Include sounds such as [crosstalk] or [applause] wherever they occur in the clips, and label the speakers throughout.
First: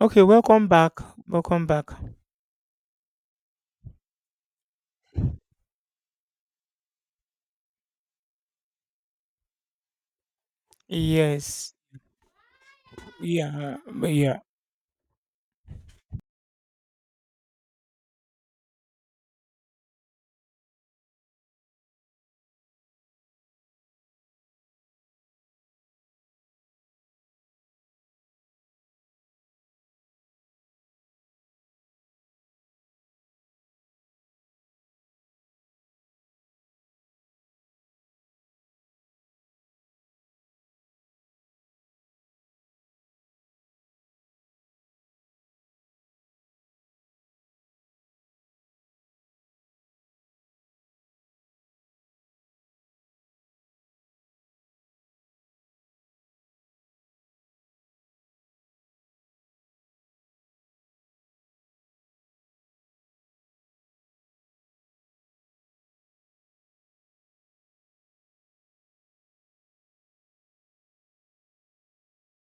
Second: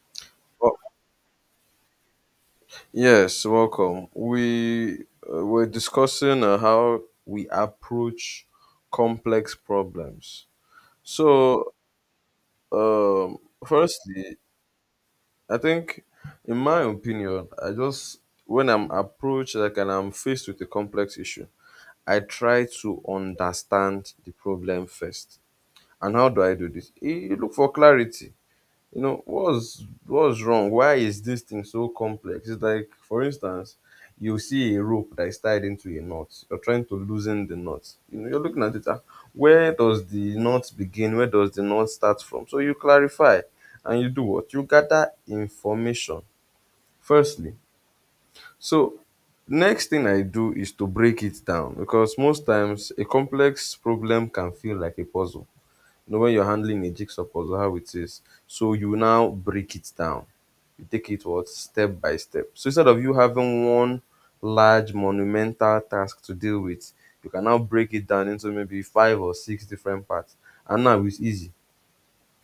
Speaker 1: Okay, welcome
Speaker 2: Oh,
Speaker 1: back. Welcome back.
Speaker 2: yes, welcome. We were discussing how we approach complex problems. So,
Speaker 1: Yes.
Speaker 2: um, firstly,
Speaker 1: Yeah.
Speaker 2: I think, in my opinion, I just when I'm approached like and I'm faced with a complex issue, I try to understand the problem first. And how do I do this? You look for clarity, you know, what's wrong, why is this thing so complex? It's like, for instance, you see a rope that is tied into a knot, you're trying to loosen the knot, you know, you're looking at it, where does the knot begin, where does the knot start from? So you clarify and you do what? You gather information firstly. So next thing I do is to break it down, because most times a complex problem can feel like a puzzle. You know, when you're handling a jigsaw puzzle, how it is. So you now break it down. You take it what? Step by step. So instead of you having one large monumental task to deal with, you can now break it down into maybe five or six different parts. And now it's easy,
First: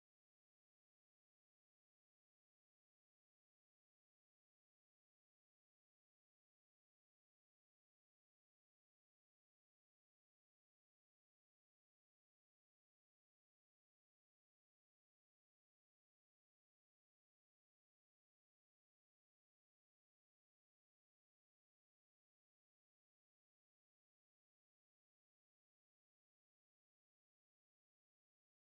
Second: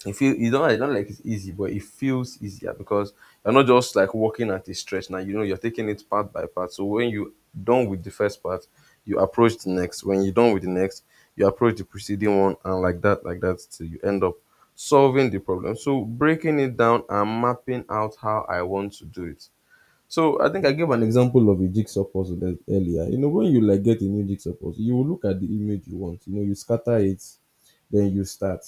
Speaker 2: it feel, you don't, I don't, like it's easy, but it feels easier because you're not just like working at a stretch now. You know, you're taking it part by part. So when you done with the first part, you approach the next. When you're done with the next, you approach the preceding one, and like that, till you end up solving the problem. So breaking it down and mapping out how I want to do it. So I think I gave an example of a jigsaw puzzle earlier. You know, when you like get a new jigsaw puzzle, you will look at the image you want. You know, you scatter it, then you start.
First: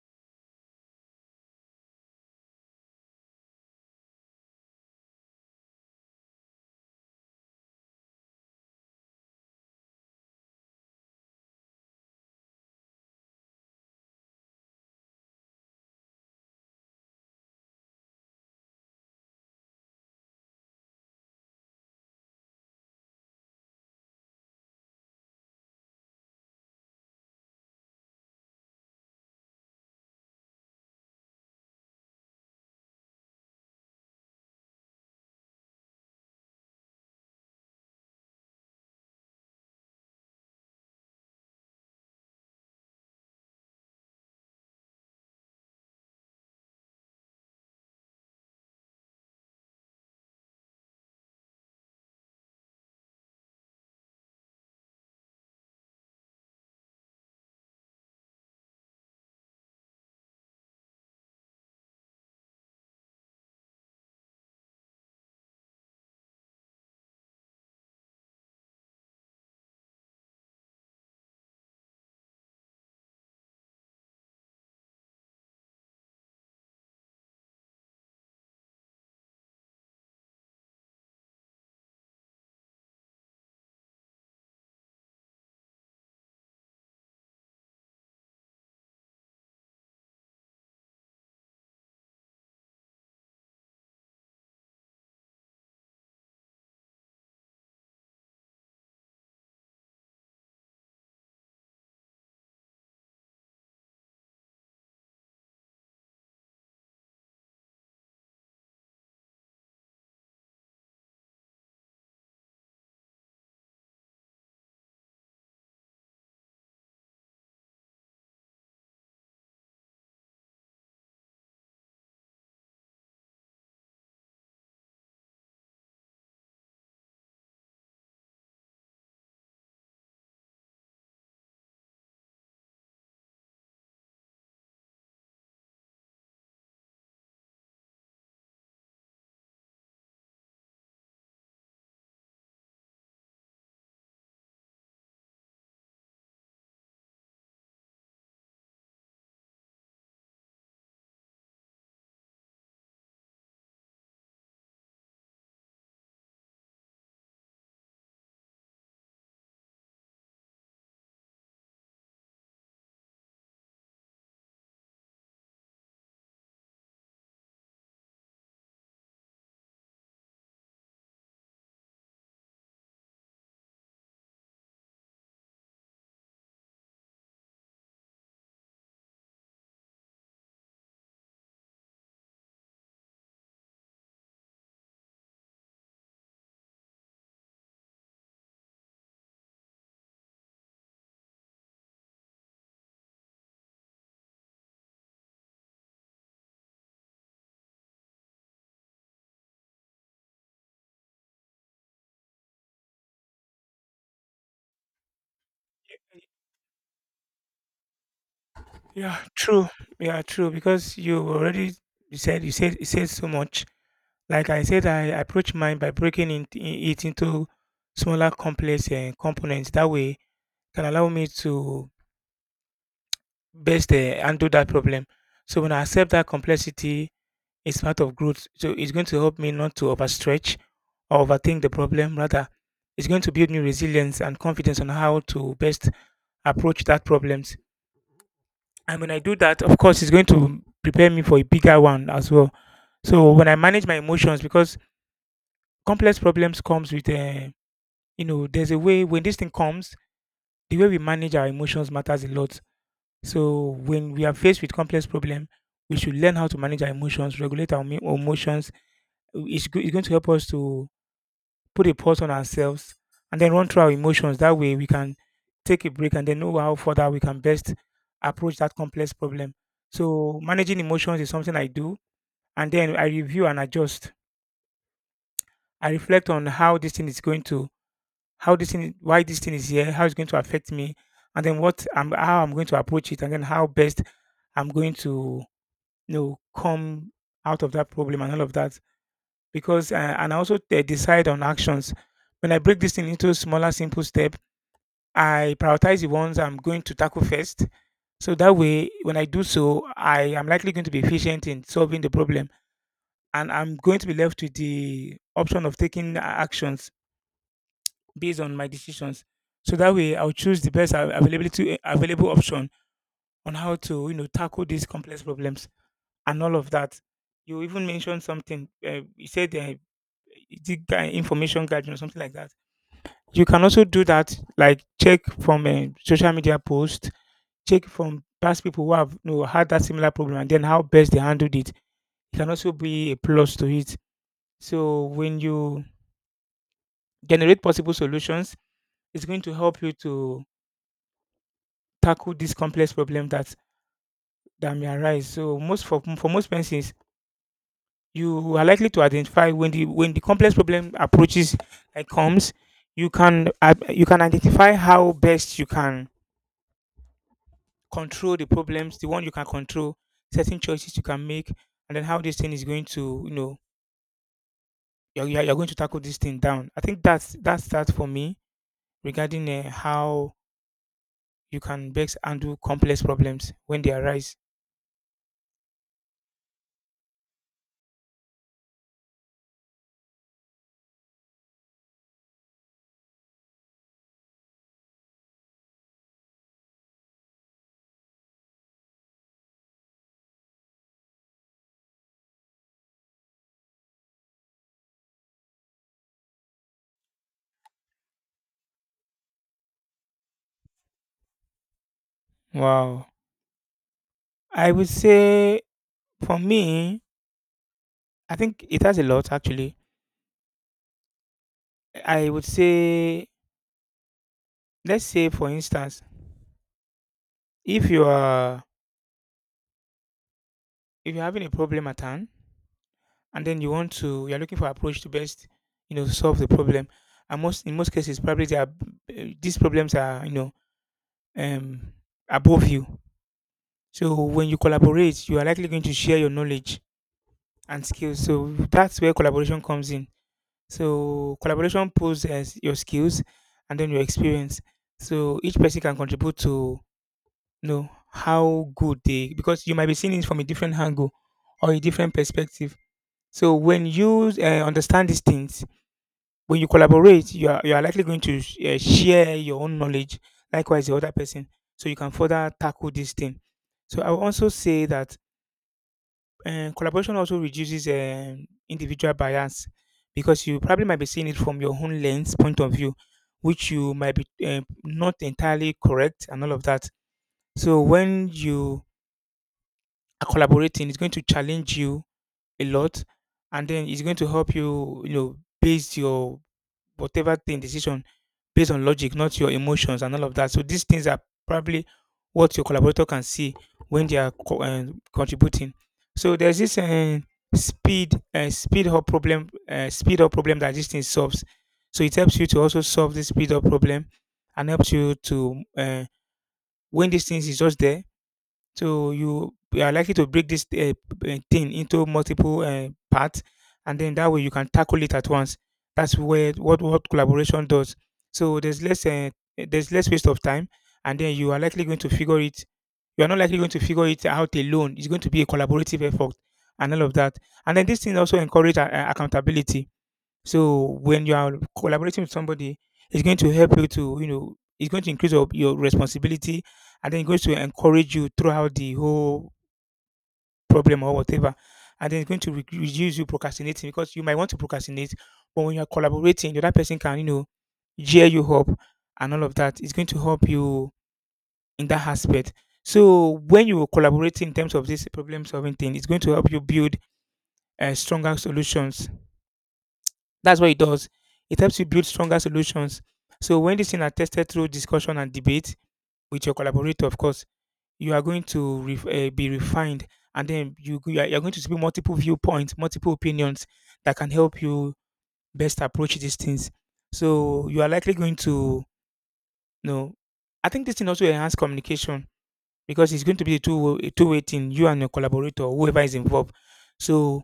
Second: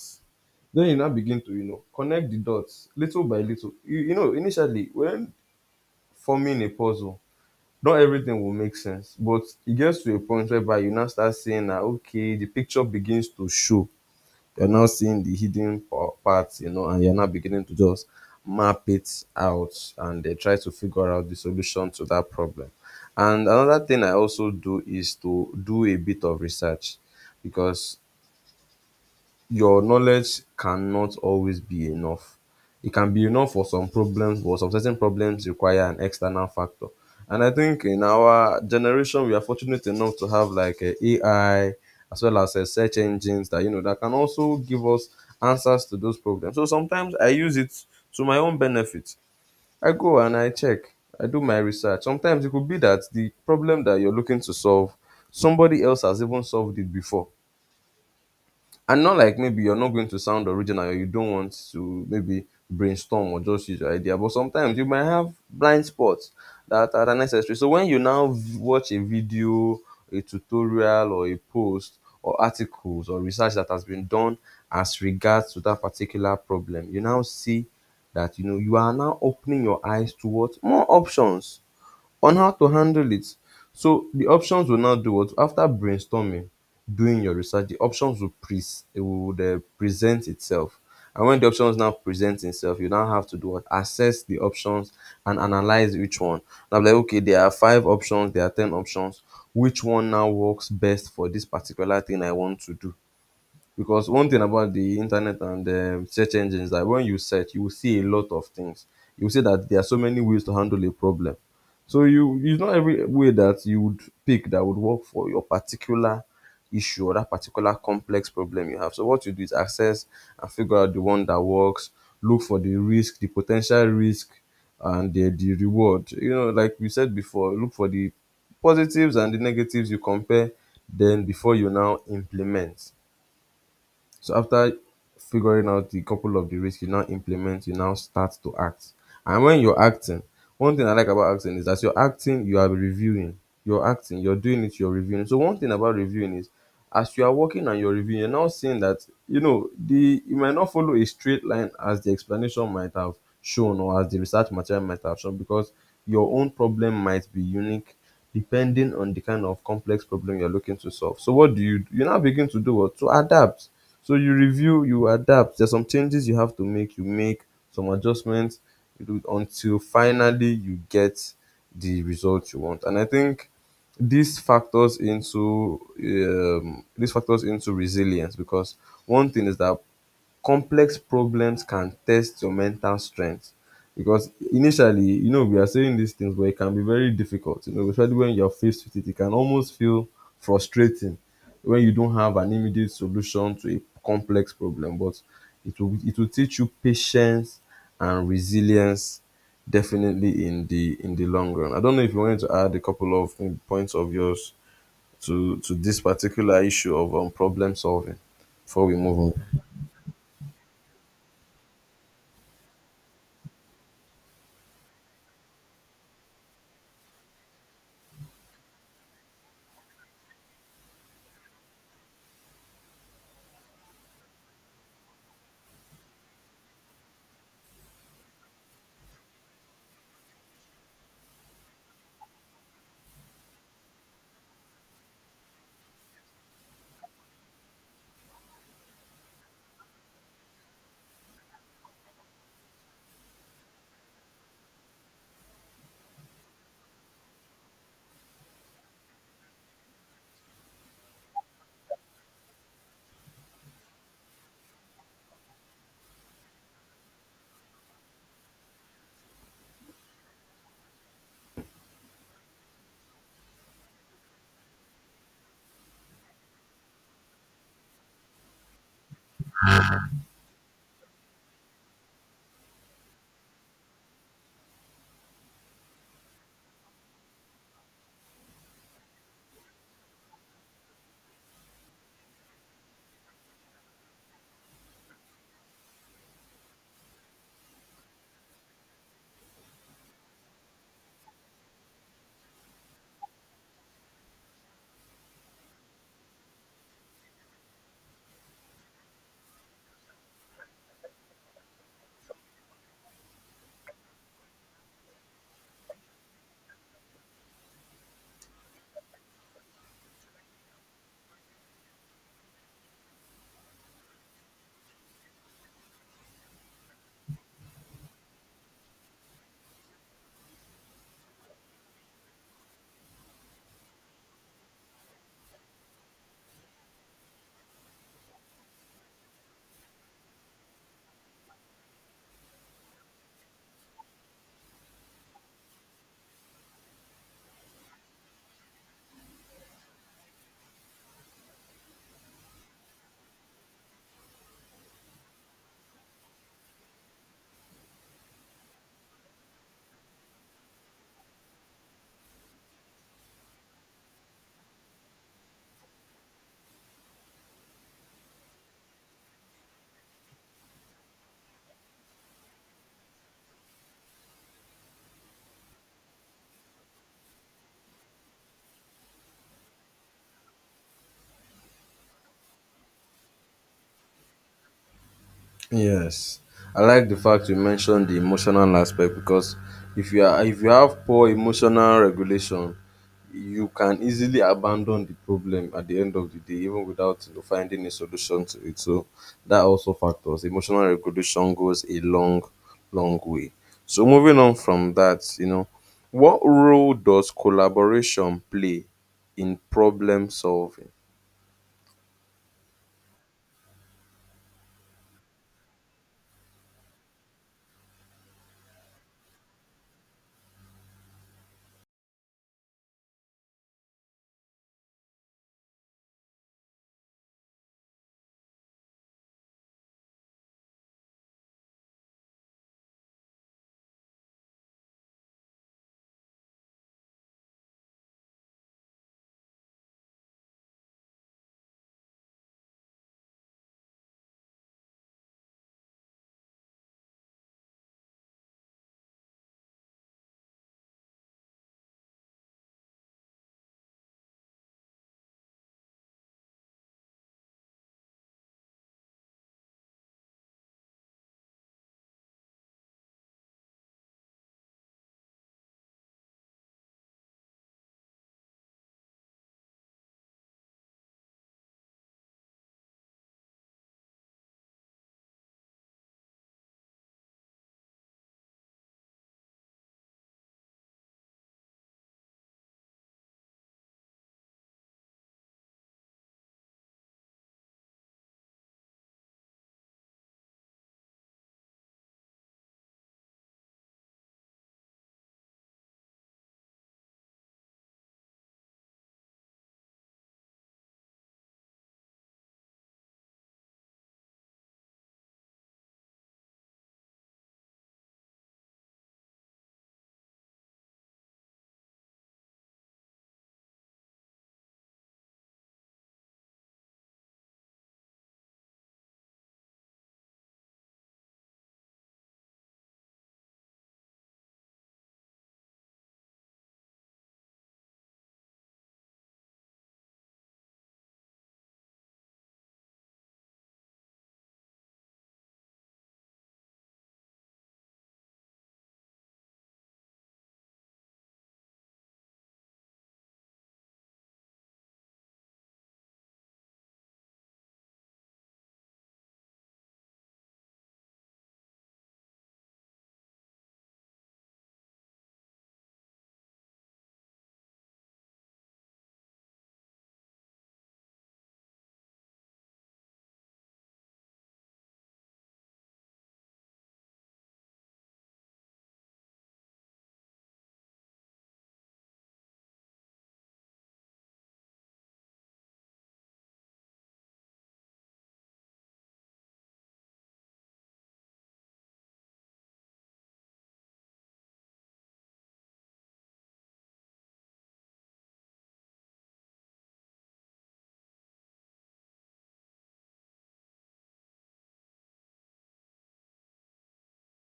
Speaker 2: Then you now begin to, you know, connect the dots little by little. You know, initially when forming a puzzle, not everything will make sense, but it gets to a point whereby you now start saying, that okay, the picture begins to show." You're now seeing the hidden parts, you know, and you're now beginning to just map it out and try to figure out the solution to that problem. And another thing I also do is to do a bit of research, because your knowledge cannot always be enough. It can be enough for some problems, but some certain problems require an external factor. And I think in our generation, we are fortunate enough to have like a AI as well as a search engines that, you know, that can also give us answers to those problems. So sometimes I use it to my own benefit. I go and I check. I do my research. Sometimes it could be that the problem that you're looking to solve, somebody else has even solved it before, and not like maybe you're not going to sound original or you don't want to maybe brainstorm or just use your idea, but sometimes you might have blind spots that are unnecessary. So when you now watch a video, a tutorial or a post or articles or research that has been done as regards to that particular problem, you now see that, you know, you are now opening your eyes towards more options on how to handle it. So the options will now do what? After brainstorming, doing your research, the options will pre, it would present itself. And when the options now present itself, you now have to do what? Assess the options and analyze which one. Now like okay, there are five options, there are ten options. Which one now works best for this particular thing I want to do? Because one thing about the internet and search engines is that when you search you will see a lot of things, you will see that there are so many ways to handle a problem. So you, it's not every way that you would pick that would work for your particular issue or that particular complex problem you have. So what you do is access and figure out the one that works, look for the risk, the potential risk and the reward, you know, like we said before, look for the positives and the negatives, you compare, then before you now implement. So after figuring out the couple of the risks, you now implement, you now start to act. And when you're acting, one thing I like about acting is that you're acting, you are reviewing. You're acting, you're doing it, you're reviewing. So one thing about reviewing is as you are working and you're reviewing, you're now seeing that, you know, the you might not follow a straight line as the explanation might have shown or as the research material might have shown, because your own problem might be unique depending on the kind of complex problem you're looking to solve. So what do? You now begin to do what? To adapt. So you review, you adapt. There's some changes you have to make. You make some adjustments, you do it until finally you get the result you want. And I think this factors into resilience, because one thing is that complex problems can test your mental strength, because initially, you know, we are saying these things, but it can be very difficult, you know, especially when you're faced with it. It can almost feel frustrating when you don't have an immediate solution to a complex problem, but it will teach you patience and resilience definitely in the long run. I don't know if you wanted to add a couple of points of yours to this particular issue of problem solving before we move
Speaker 1: Yeah.
Speaker 2: on.
Speaker 1: True. Yeah. True. Because you already you said so much. Like I said, I approach mine by breaking it into smaller, complex components. That way, can allow me to best handle that problem. So when I accept that complexity, it's part of growth. So it's going to help me not to overstretch or overthink the problem. Rather, it's going to build me resilience and confidence on how to best approach that problems. And when I do that, of course, it's going to prepare me for a bigger one as well. So when I manage my emotions, because complex problems comes with, you know, there's a way when this thing comes, the way we manage our emotions matters a lot. So when we are faced with complex problem, we should learn how to manage our emotions, regulate our emotions. It's, it's going to help us to put a pause on ourselves, and then run through our emotions. That way, we can take a break and then know how further we can best approach that complex problem. So, managing emotions is something I do, and then I review and adjust. I reflect on how this thing is going to, why this thing is here, how it's going to affect me, and then how I'm going to approach it, and then how best I'm going to, you know, come out of that problem and all of that. Because, and I also decide on actions. When I break this thing into smaller, simple steps, I prioritize the ones I'm going to tackle first. So that way, when I do so, I am likely going to be efficient in solving the problem. And I'm going to be left with the option of taking actions based on my decisions. So that way, I'll choose the best availability, available option on how to, you know, tackle these complex problems and all of that. You even mentioned something. You said the information gathering or something like that. You can also do that, like check from a social media post. Check from past people who have, you know, had that similar problem and then how best they handled it. It can also be a plus to it. So when you generate possible solutions, it's going to help you to tackle this complex problem that may arise. So most for most persons, you are likely to identify when the complex problem approaches like comes, you can identify how best you can control the problems, the one you can control, certain choices you can make, and then how this thing is going to, you know, you're going to tackle this thing down. I think that's that for me regarding how you can best handle complex problems when they arise.
Speaker 2: Yes, I like the fact you mentioned the emotional aspect, because if you are, if you have poor emotional regulation, you can easily abandon the problem at the end of the day, even without, you know, finding a solution to it. So that also factors. Emotional regulation goes a long, long way. So moving on from that, you know, what role does collaboration play in problem solving?
Speaker 1: Wow. I would say for me, I think it has a lot actually. I would say, let's say for instance, if you are if you're having a problem at hand and then you're looking for approach to best, you know, solve the problem. And most in most cases, probably they are, eh, these problems are, you know, um, above you. So when you collaborate, you are likely going to share your knowledge and skills. So that's where collaboration comes in. So collaboration pulls as your skills and then your experience. So each person can contribute to, you know, how good they, because you might be seeing it from a different angle or a different perspective. So when you understand these things, when you collaborate, you are likely going to share your own knowledge. Likewise, the other person, so you can further tackle this thing. So I will also say that collaboration also reduces individual bias because you probably might be seeing it from your own lens point of view, which you might be not entirely correct and all of that. So when you are collaborating, it's going to challenge you a lot, and then it's going to help you, you know, base your whatever thing decision based on logic, not your emotions and all of that. So these things are probably what your collaborator can see when they are contributing. So there's this speed up problem that this thing solves. So it helps you to also solve this speed up problem and helps you to when these things is just there, so you are likely to break this thing into multiple parts, and then that way you can tackle it at once. That's where what collaboration does. So there's less waste of time, and then you are likely going to figure it. You are not likely going to figure it out alone. It's going to be a collaborative effort and all of that. And then this thing also encourage accountability, so when you are collaborating with somebody, it's going to help you to, you know, it's going to increase your responsibility and then it's going to encourage you throughout the whole problem or whatever. And then it's going to reduce you procrastinating because you might want to procrastinate, but when you're collaborating, the other person can, you know, gear you up and all of that. It's going to help you in that aspect. So when you collaborate in terms of this problem solving thing, it's going to help you build stronger solutions. That's what it does. It helps you build stronger solutions. So when these things are tested through discussion and debate with your collaborator, of course, you are going to ref be refined, and then you're going to see multiple viewpoints, multiple opinions that can help you best approach these things. So you are likely going to, you know. I think this thing also enhance communication because it's going to be a two-way thing. You and your collaborator, whoever is involved. So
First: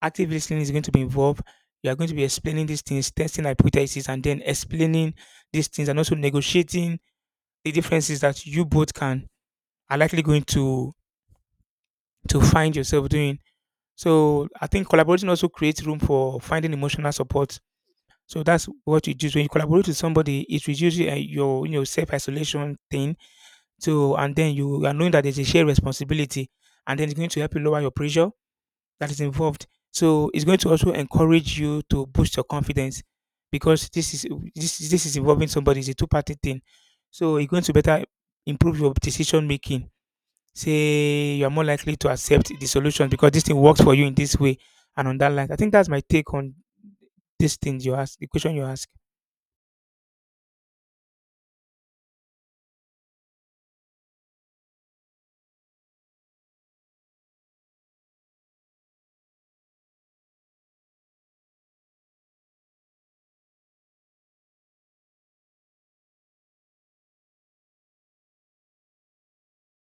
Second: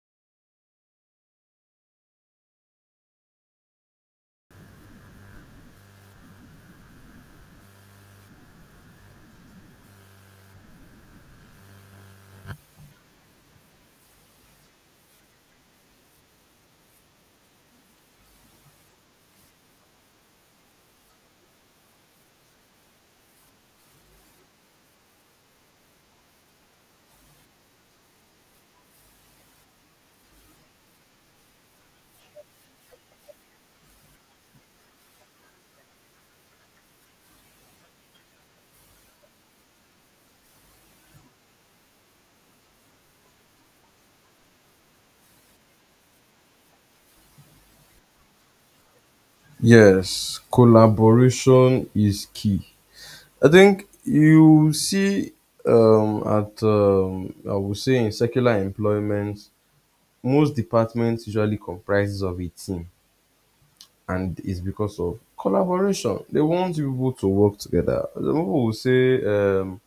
Speaker 1: active listening is going to be involved. You are going to be explaining these things, testing hypotheses, and then explaining these things, and also negotiating the differences that you both can are likely going to find yourself doing. So I think collaboration also creates room for finding emotional support. So that's what you do. So, when you collaborate with somebody, it reduces your, you know, self isolation thing. So and then you are knowing that there's a shared responsibility, and then it's going to help you lower your pressure that is involved. So it's going to also encourage you to boost your confidence because this is involving somebody. It's a two party thing. So it's going to better improve your decision making. Say you are more likely to accept the solution because this thing works for you in this way and on that line. I think that's my take on this thing you ask, the question you ask.
Speaker 2: Yes, collaboration is key. I think you see I would say in secular employment, most departments usually comprises of a team, and it's because of collaboration. They want people to work together. Some people will say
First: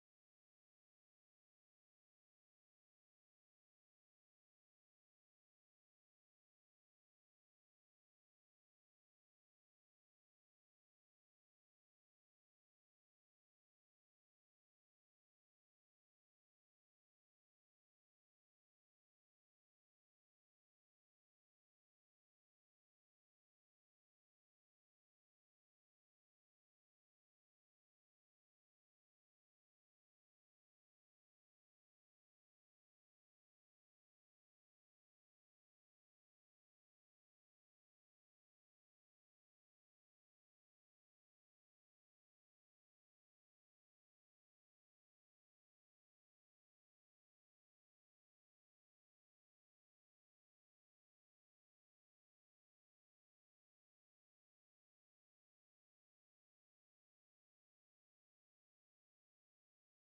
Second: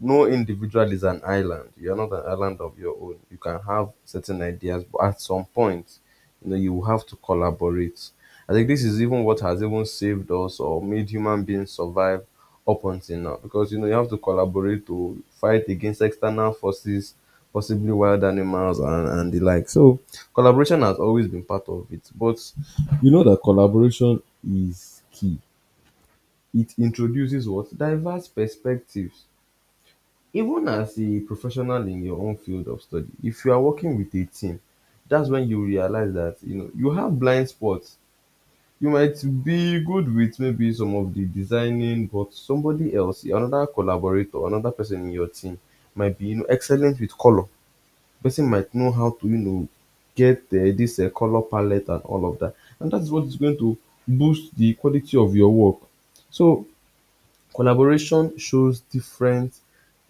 Speaker 2: no individual is an island. You're not an island of your own. You can have certain ideas, but at some point, you know, you will have to collaborate. I think this is even what has even saved us or made human beings survive up until now. Because, you know, you have to collaborate to fight against external forces, possibly wild animals and the like. So collaboration has always been part of it. But you know that collaboration is key. It introduces what? Diverse perspectives. Even as a professional in your own field of study, if you are working with a team, that's when you realize that, you know, you have blind spots. You might be good with maybe some of the designing, but somebody else, another collaborator, another person in your team might be, you know, excellent with color. Person might know how to, you know, get this color palette and all of that, and that's what is going to boost the quality of your work. So collaboration shows different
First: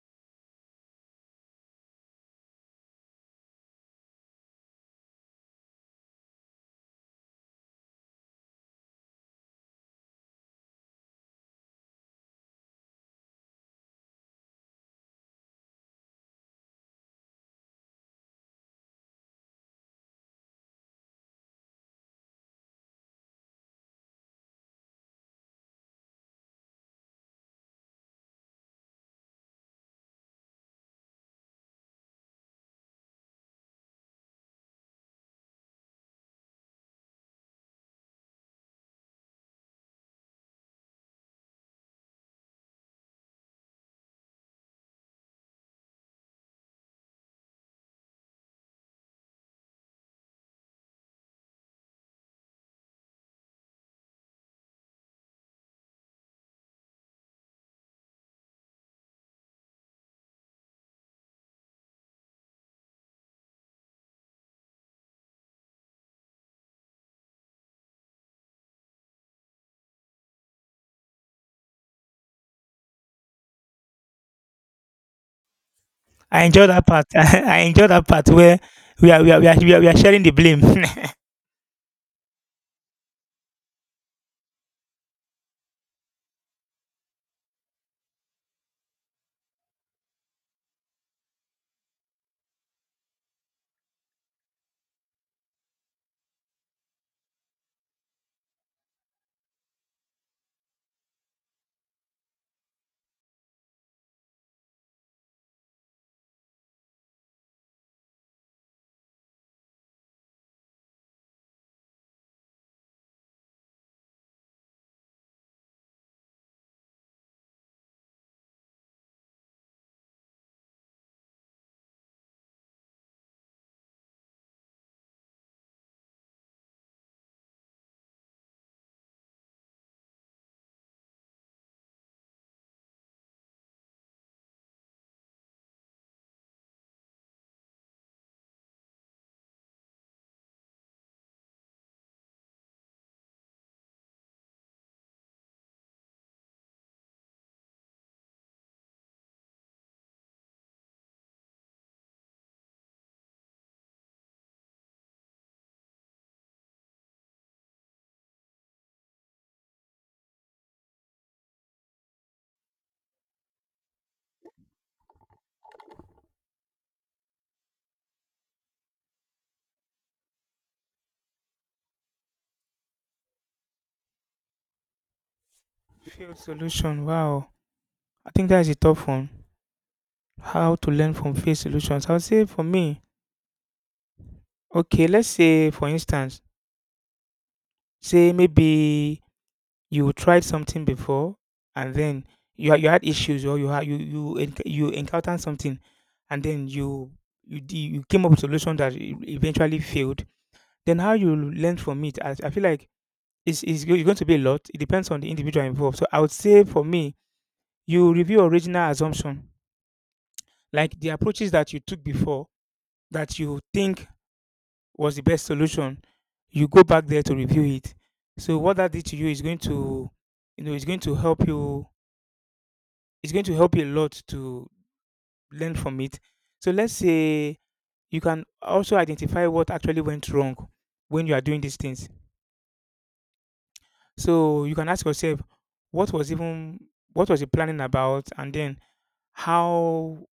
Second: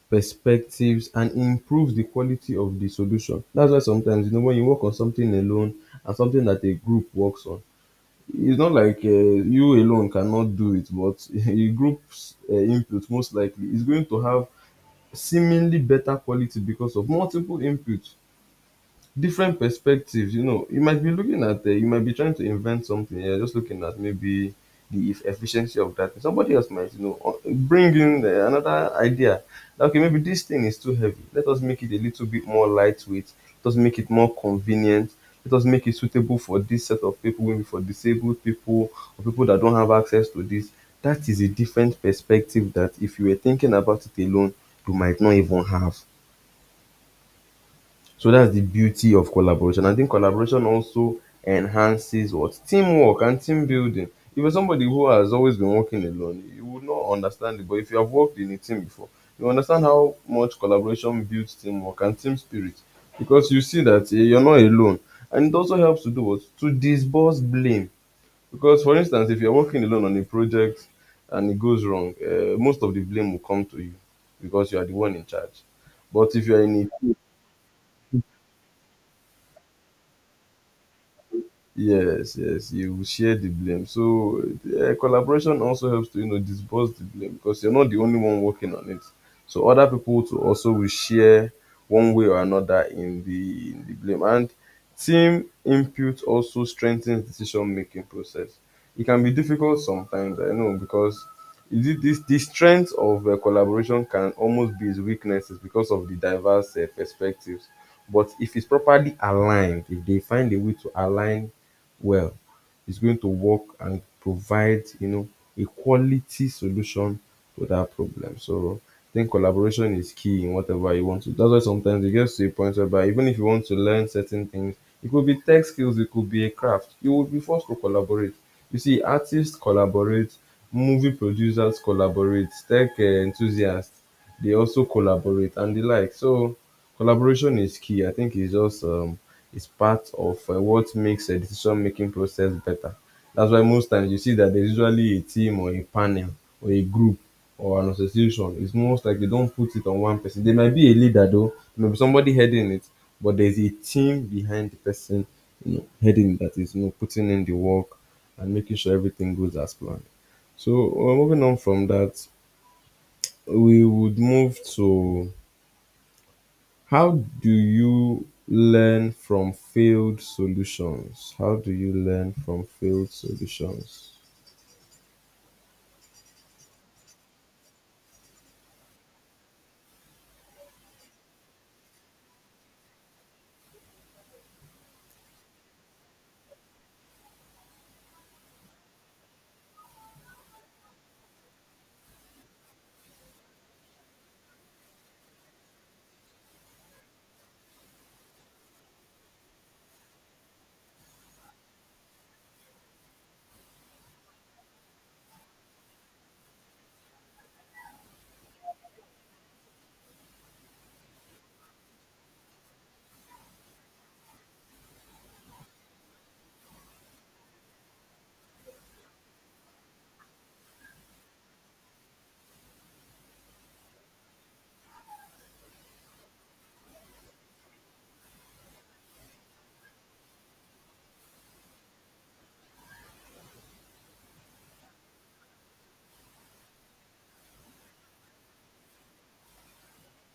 Speaker 2: perspectives and improves the quality of the solution. That's why sometimes, you know, when you work on something alone and something that a group works on, it's not like you alone cannot do it, but [laughs] a group's input most likely is going to have seemingly better quality because of multiple inputs, different perspectives. You know, you might be looking at, you might be trying to invent something. You're just looking at maybe the efficiency of that. Somebody else might, you know, bring in another idea. That, okay, maybe this thing is too heavy. Let us make it a little bit more lightweight. Let us make it more convenient. Let us make it suitable for this set of people, maybe for disabled people or people that don't have access to this. That is a different perspective that if you were thinking about it alone, you might not even have. So that's the beauty of collaboration. I think collaboration also enhances what? Teamwork and team building. If you're somebody who has always been working alone, you would not understand it. But if you have worked in a team before, you understand how much collaboration builds teamwork and team spirit. Because you see that eh, you're not alone. And it also helps to do what? To disperse blame. Because, for instance, if you're working alone on a project and it goes wrong, most of the blame will come to you because you are the one in charge. But
Speaker 1: I
Speaker 2: if you're
Speaker 1: enjoy
Speaker 2: in
Speaker 1: that
Speaker 2: a…
Speaker 1: part. [laughs] I enjoy that part where we are sharing the blame.
Speaker 2: Yes, yes, you will share the blame. So collaboration also helps to disperse the blame because you're not the only one working on it. So other people to also will share one way or another in the blame. And team input also strengthens decision making process. It can be difficult sometimes, I know, because is it this the strength of collaboration can almost be its weaknesses because of the diverse perspectives, but if it's properly aligned, if they find a way to align well, is going to work and provide, you know, a quality solution to that problem. So I think collaboration is key in whatever you want to. That's why sometimes it gets to a point whereby even if you want to learn certain things, it could be tech skills, it could be a craft. You would be forced to collaborate. You see, artists collaborate, movie producers collaborate, tech enthusiasts, they also collaborate and the like. So collaboration is key. I think it's just it's part of what makes a decision making process better. That's why most times you see that there's usually a team or a panel or a group or an association. It's most like they don't put it on one person. There might be a leader though, there might be somebody heading it, but there's a team behind the person, you know, heading that is you know putting in the work and making sure everything goes as planned. So moving on from that, we would move to how do you learn from failed solutions? How do you learn from failed solutions?
Speaker 1: [laughs] Failed solution. Wow. I think that is a tough one. How to learn from failed solutions? I would say for me, okay, let's say for instance, say maybe you tried something before and then you had issues or you encountered something and then you came up with solution that eventually failed. Then how you learn from it? I feel like it's going to be a lot. It depends on the individual involved. So I would say for me, you review original assumption, like the approaches that you took before that you think was the best solution, you go back there to review it. So what that did to you is going to, you know, it's going to help you. It's going to help you a lot to learn from it. So let's say you can also identify what actually went wrong when you are doing these things. So you can ask yourself, what was even what was the planning about, and then how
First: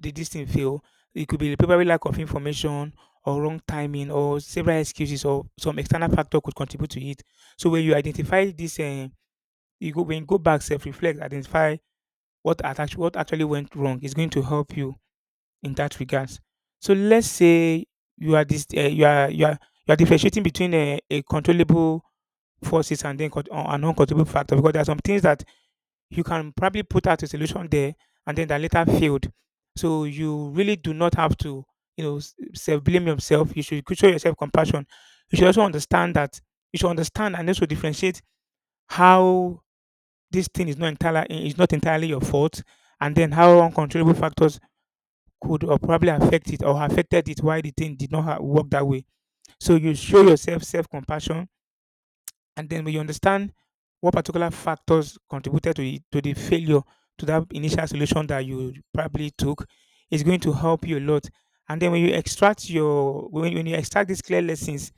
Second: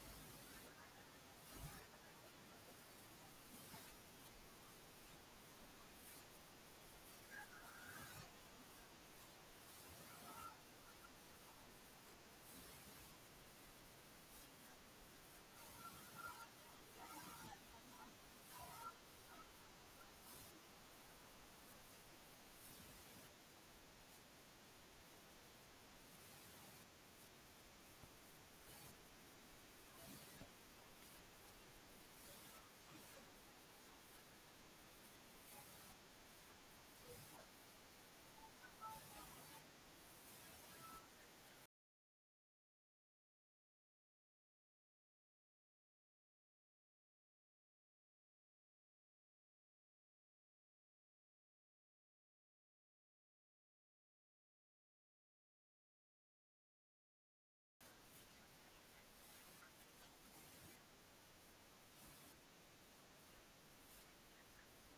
Speaker 1: did this thing fail? It could be the probably lack of information or wrong timing or several excuses or some external factor could contribute to it. So when you identify this, you go when you go back, self reflect, identify what actually went wrong. It's going to help you in that regards. So let's say you are this you are you are differentiating between a controllable forces and then an uncontrollable factor, because there are some things that you can probably put out a solution there and then that later failed. So you really do not have to, you know, self blame yourself. You should show yourself compassion. You should also understand that you should understand and also differentiate how this thing is not entirely your fault, and then how uncontrollable factors could or probably affect it or affected it, why the thing did not work that way. So you show yourself self compassion, and then when you understand what particular factors contributed to, it, to the failure, to that initial solution that you probably took, it's going to help you a lot. And then when you extract your when you extract these clear lessons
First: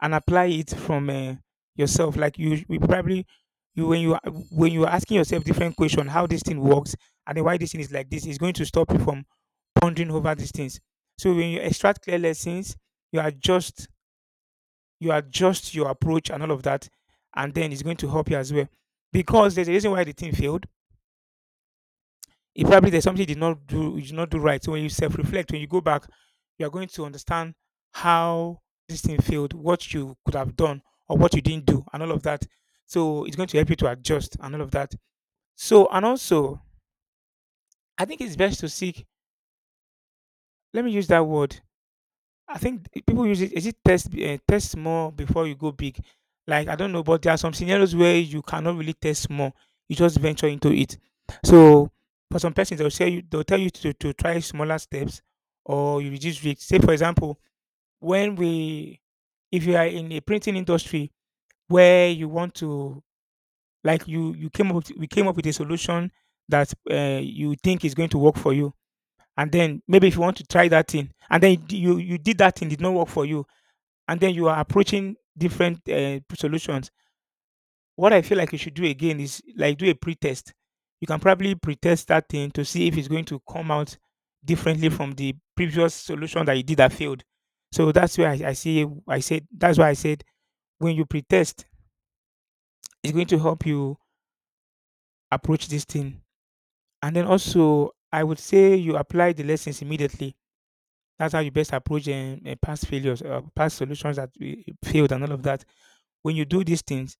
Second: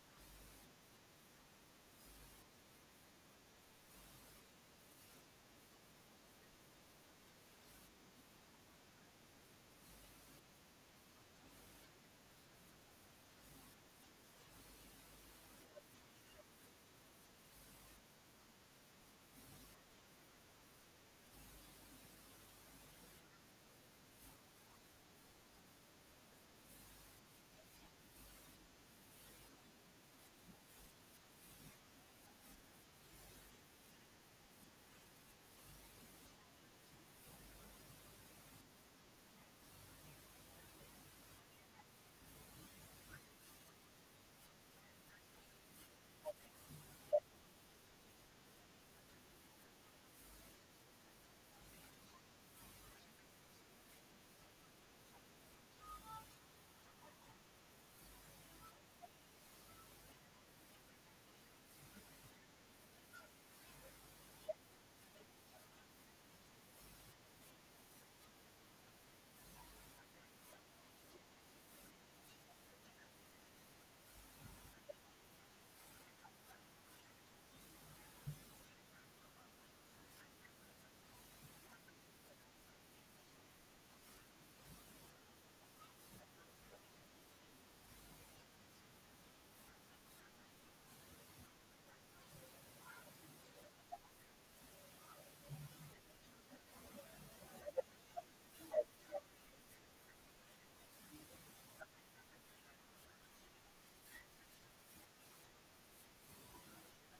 Speaker 1: and apply it from yourself, like you, we probably you when you are asking yourself different question, how this thing works and then why this thing is like this, is going to stop you from pondering over these things. So when you extract clear lessons, you adjust you adjust your approach and all of that, and then it's going to help you as well. Because there's a reason why the team failed. It probably there's something you did not do, you did not do right. So when you self-reflect, when you go back, you are going to understand how this thing failed, what you could have done, or what you didn't do, and all of that. So it's going to help you to adjust and all of that. So and also, I think it's best to seek. Let me use that word. I think people use it. Is it test test small before you go big? Like I don't know, but there are some scenarios where you cannot really test small. You just venture into it. So for some persons, they'll say you, they'll tell you to, try smaller steps, or you reduce risk. Say for example, when we, if you are in a printing industry where you want to, like you came up with, we came up with a solution that you think is going to work for you, and then maybe if you want to try that thing, and then you did that thing did not work for you, and then you are approaching different solutions. What I feel like you should do again is like do a pretest. You can probably pretest that thing to see if it's going to come out differently from the previous solution that you did that failed. So that's where I see. I said that's why I said when you pretest, it's going to help you approach this thing. And then also, I would say you apply the lessons immediately. That's how you best approach past failures, past solutions that we failed, and all of that. When you do these things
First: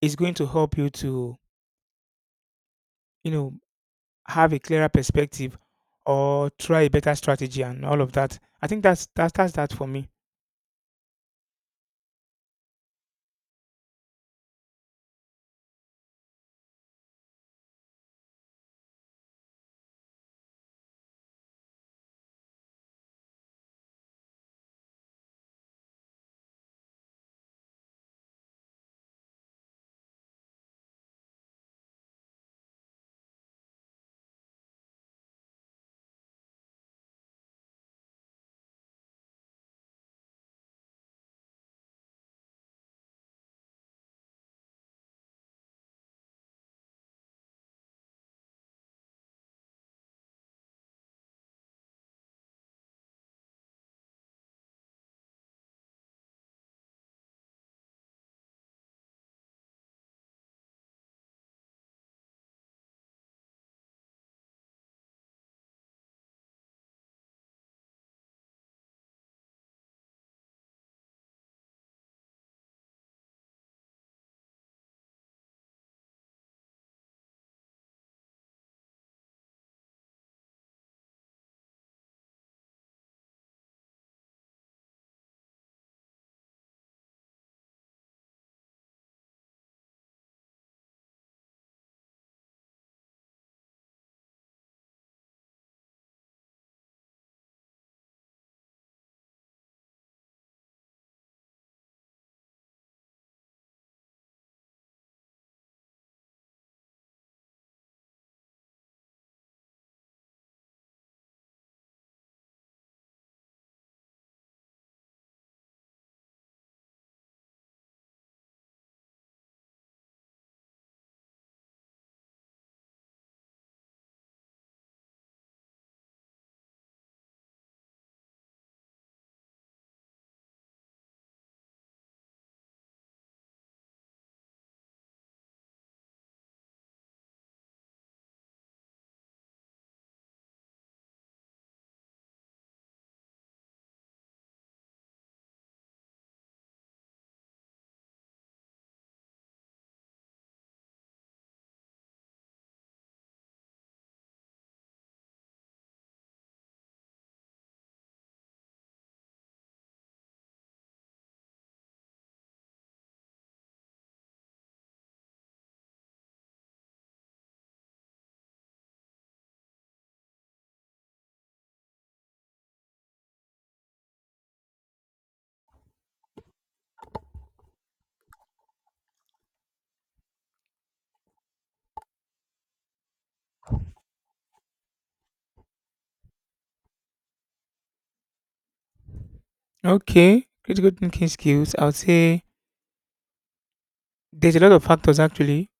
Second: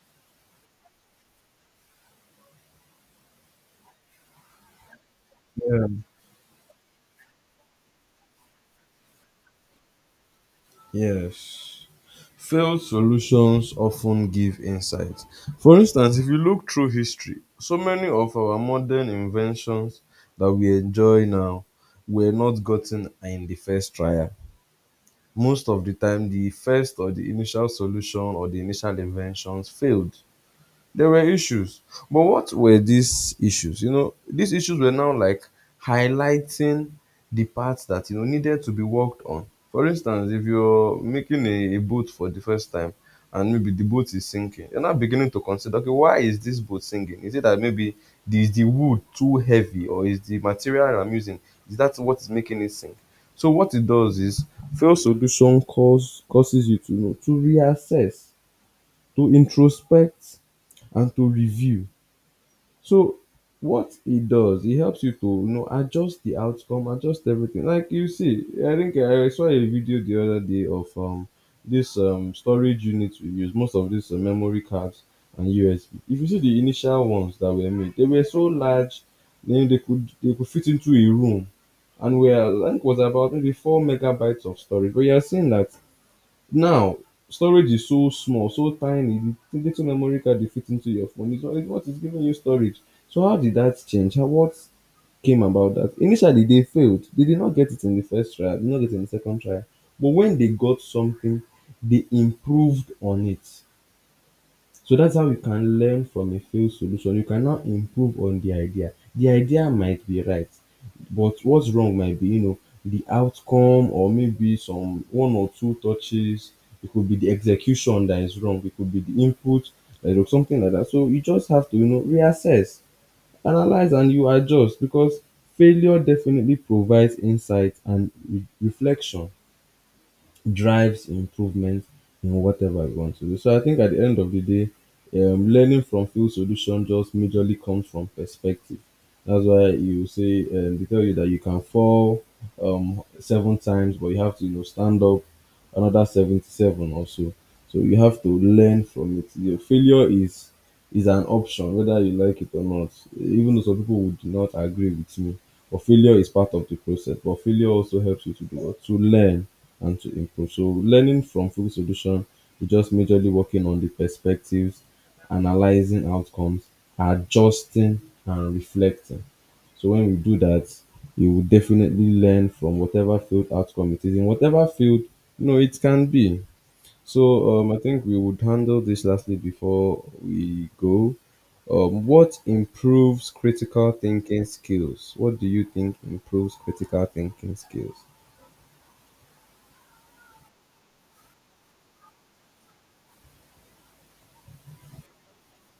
Speaker 1: is going to help you to, you know, have a clearer perspective
Speaker 2: Yeah.
Speaker 1: or try a better strategy and all of that. I think that's that's that for me.
Speaker 2: Yes. Failed solutions often give insight. For instance, if you look through history, so many of our modern inventions that we enjoy now were not gotten in the first trial. Most of the time, the first or the initial solution or the initial inventions failed. There were issues. But what were these issues? You know, these issues were now like highlighting the parts that you know needed to be worked on. For instance, if you're making a boat for the first time and maybe the boat is sinking, you're now beginning to consider, okay, why is this boat sinking? Is it that maybe the, is the wood too heavy, or is the material I'm using, is that what is making it sink? So what it does is failed solution causes you to you know to reassess, to introspect, and to review. So what it does, it helps you to you know adjust the outcome, adjust everything. Like you see, I think I saw a video the other day of this storage unit we use, most of these memory cards and USB. If you see the initial ones that were made, they were so large, then they could fit into a room and were, I think, was about maybe 4 megabytes of storage. But you are seeing that now, storage is so small, so tiny. The little memory card you fit into your phone is what is giving you storage. So how did that change? How what came about that? Initially, they failed. They did not get it in the first try. They did not get it in the second try. But when they got something, they improved on it. So that's how you can learn from a failed solution. You can now improve on the idea. The idea might be right, but what's wrong might be, you know, the outcome, or maybe some one or two touches. It could be the execution that is wrong. It could be the input like, or something like that. So you just have to, you know, reassess, analyze, and you adjust because failure definitely provides insight and reflection drives improvement in whatever you want to do. So I think at the end of the day, learning from field solution just majorly comes from perspective. That's why you say they tell you that you can fall seven times, but you have to you know stand up another 77 or so. So you have to learn from it. Your failure is an option whether you like it or not. Even though some people would not agree with me, but failure is part of the process. But failure also helps you to do what? To learn and to improve. So learning from full solution is just majorly working on the perspectives, analyzing outcomes, adjusting and reflecting. So when we do that, you will definitely learn from whatever field outcome it is in whatever field you know it can be. So I think we would handle this lastly before we go. What improves critical thinking skills? What do you think improves critical thinking skills?
Speaker 1: Okay, critical thinking skills. I would say there's a lot of factors actually,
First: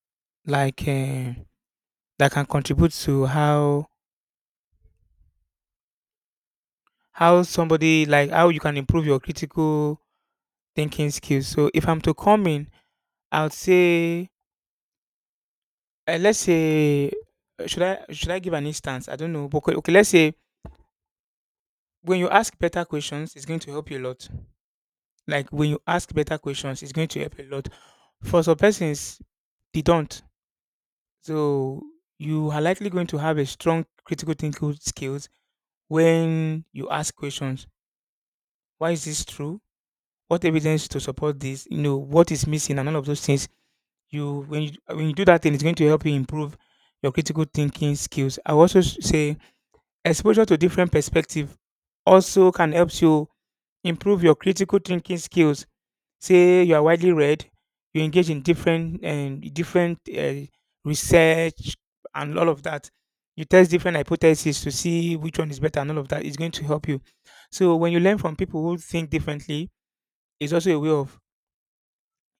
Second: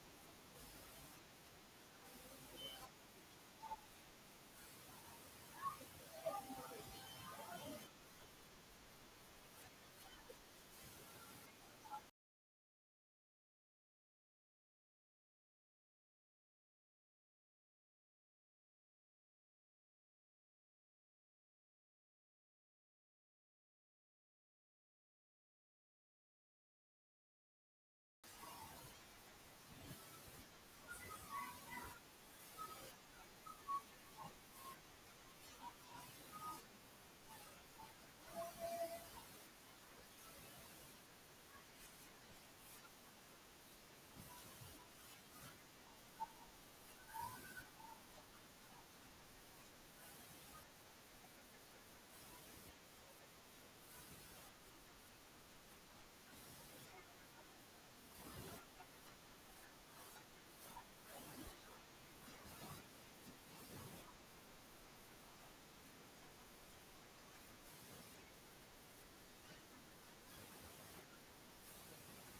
Speaker 1: like that can contribute to how somebody, like how you can improve your critical thinking skills. So if I'm to come in, I would say let's say should I give an instance? I don't know, but okay, okay, let's say when you ask better questions, it's going to help you a lot. Like when you ask better questions, it's going to help a lot. For some persons, they don't. So you are likely going to have a strong critical thinking skills when you ask questions. Why is this true? What evidence to support this? You know what is missing and all of those things. You when you when you do that thing, it's going to help you improve your critical thinking skills. I will also say exposure to different perspective also can help you improve your critical thinking skills, say you are widely read, you engage in different and different research and all of that. You test different hypotheses to see which one is better, and all of that is going to help you. So when you learn from people who think differently, it's also a way of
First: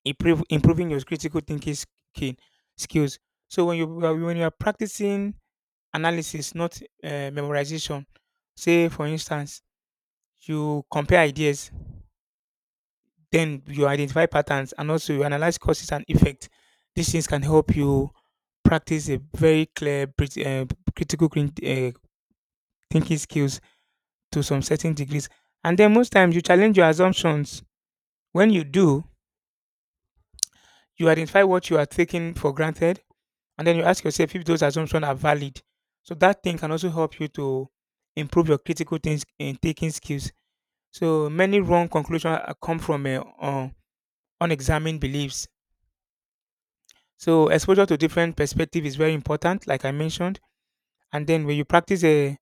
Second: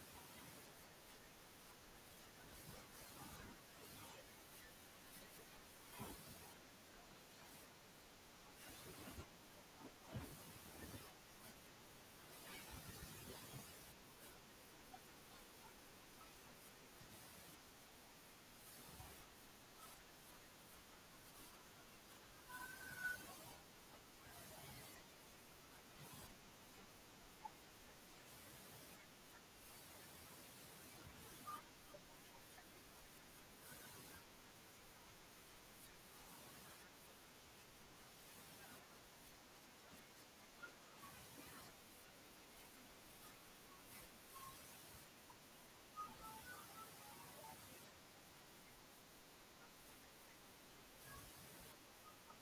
Speaker 1: improving your critical thinking skill, skills. So when you are practicing analysis, not memorization, say for instance, you compare ideas. Then you identify patterns and also you analyze causes and effect. These things can help you practice a very clear critical thinking skills to some certain degrees. And then most times you challenge your assumptions. When you do, you identify what you are taking for granted, and then you ask yourself if those assumptions are valid. So that thing can also help you to improve your critical things in thinking skills. So many wrong conclusions come from unexamined beliefs. So exposure to different perspective is very important, like I mentioned. And then when you practice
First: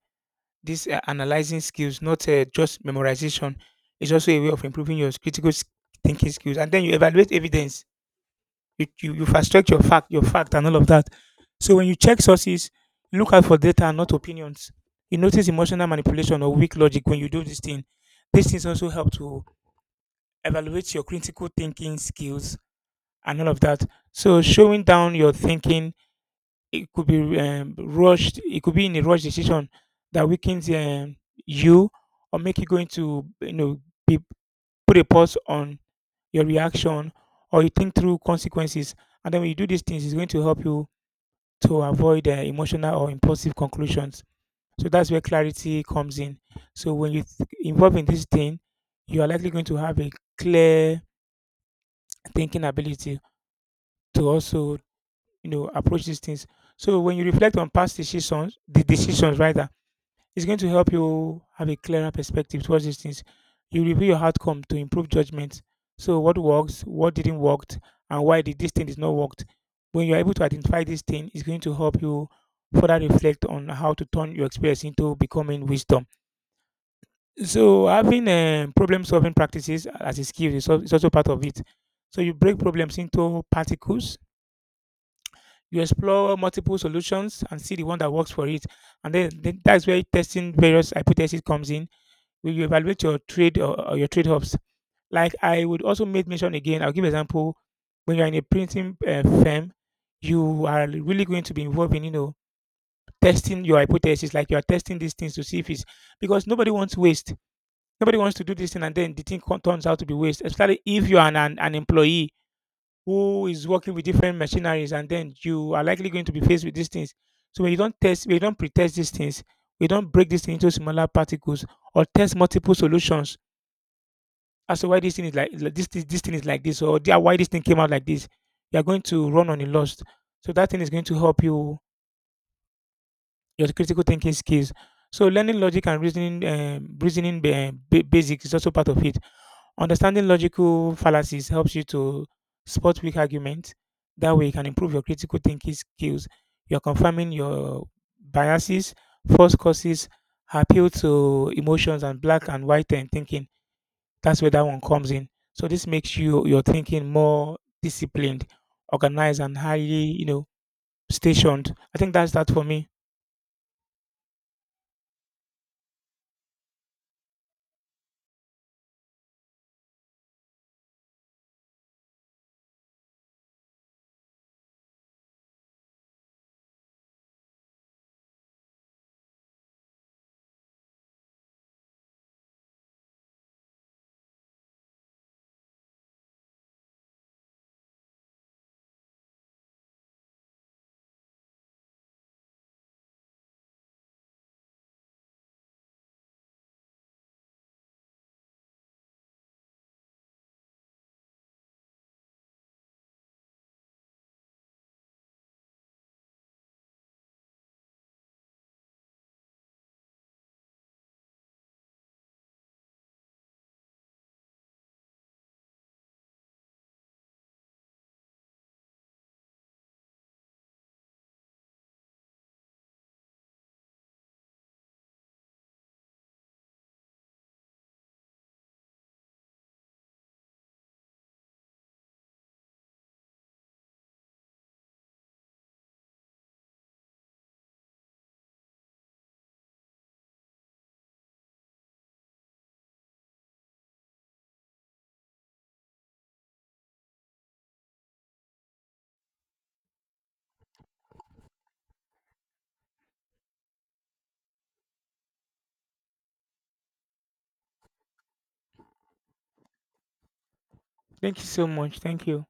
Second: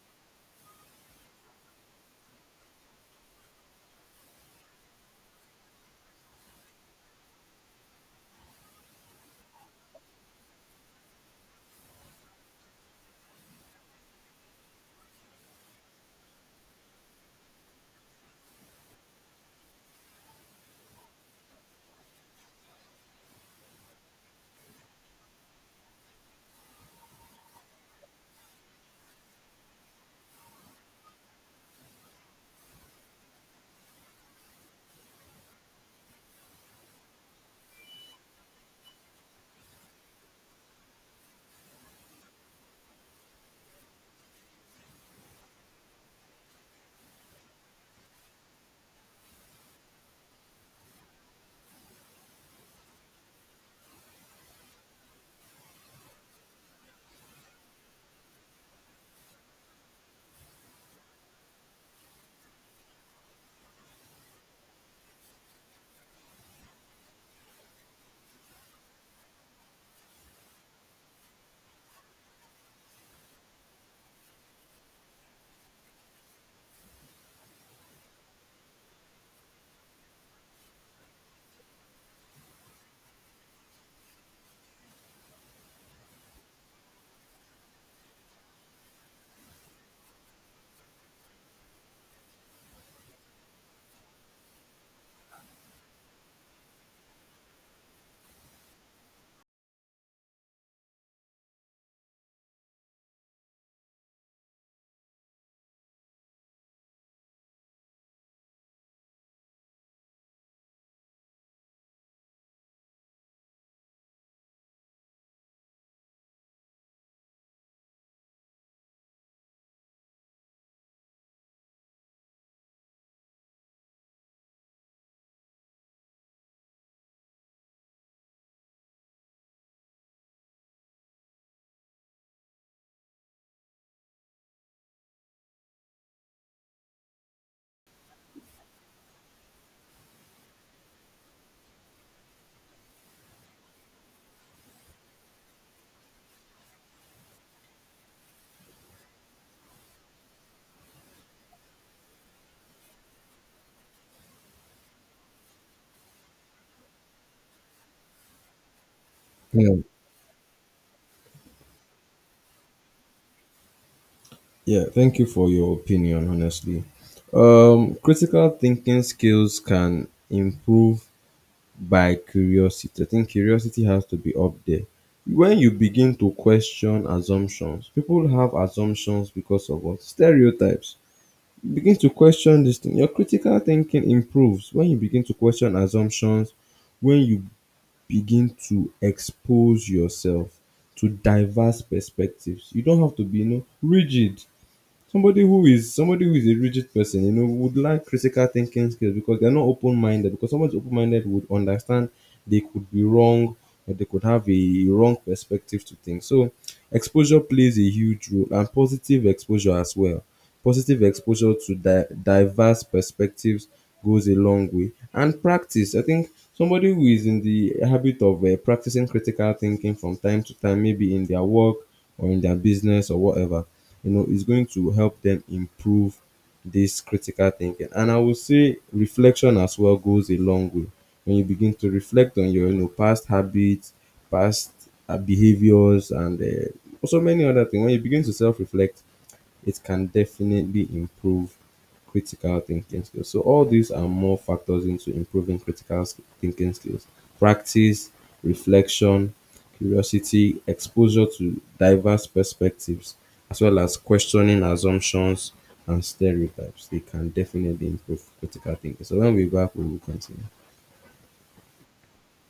Speaker 1: these analyzing skills, not just memorization, it's also a way of improving your critical thinking skills. And then you evaluate evidence. You fast track your your fact, and all of that. So when you check sources, look out for data and not opinions. You notice emotional manipulation or weak logic when you do this thing. These things also help to evaluate your critical thinking skills and all of that. So showing down your thinking. It could be rushed. It could be in a rushed decision that weakens you or make you going to be, put a pause on your reaction or you think through consequences. And then when you do these things, it's going to help you to avoid emotional or impulsive conclusions. So that's where clarity comes in. So when you involve in this thing, you are likely going to have a clear thinking ability to also approach these things. So when you reflect on past decisions, the decisions rather, it's going to help you have a clearer perspective towards these things. You review your outcome to improve judgment. So what works, what didn't work, and why did this thing is not worked. When you're able to identify this thing, it's going to help you further reflect on how to turn your experience into becoming wisdom. So having problem solving practices as a skill is is also part of it. So you break problems into particles. You explore multiple solutions and see the one that works for it. And then that's where testing various hypotheses comes in, will you evaluate your or your trade-offs? Like I would also make mention again, I'll give example, when you're in a printing firm, you are really going to be involved in, testing your hypothesis, like you are testing these things to see if it's, because nobody wants waste. Nobody wants to do this thing and then the thing turns out to be waste, especially if you are an employee who is working with different machineries, and then you are likely going to be faced with these things. So when you don't test, when you don't pre-test these things, we don't break this thing into smaller particles or test multiple solutions as to why this thing is like this, this thing is like this, or yeah, why this thing came out like this, you're going to run on the lost. So that thing is going to help you your critical thinking skills. So learning logic and reasoning reasoning basics is also part of it. Understanding logical fallacies helps you to spot weak arguments. That way you can improve your critical thinking skills. You're confirming your biases, false causes, appeal to emotions, and black and white thinking. That's where that one comes in. So this makes you your thinking more disciplined, organized, and
Speaker 2: Yeah,
Speaker 1: highly, stationed. I think that's that for me.
Speaker 2: yeah. Thank you for your opinion. Honestly, critical thinking skills can improve by curiosity. I think curiosity has to be up there. When you begin to question assumptions, people have assumptions because of what stereotypes begin to question this thing. Your critical thinking improves when you begin to question assumptions, when you begin to expose yourself to diverse perspectives. You don't have to be, you know, rigid. Somebody who is a rigid person, you know, would lack critical thinking skills because they're not open minded. Because someone's open minded would understand they could be wrong or they could have a wrong perspective to things. So exposure plays a huge role and positive exposure as well. Positive exposure to diverse perspectives goes a long way. And practice, I think somebody who is in the habit of practicing critical thinking from time to time, maybe in their work or in their business or whatever, you know, is going to help them improve this critical thinking. And I would say reflection as well goes a long way. When you begin to reflect on your, you know, past habits, past behaviors, and so many other things, when you begin to self reflect, it can definitely improve critical thinking skills. So all these are more factors into improving critical thinking skills. Practice, reflection, curiosity, exposure to diverse perspectives, as well as questioning assumptions and stereotypes. They can definitely improve critical thinking. So when we're back, we will continue.
Speaker 1: Thank you so much. Thank you.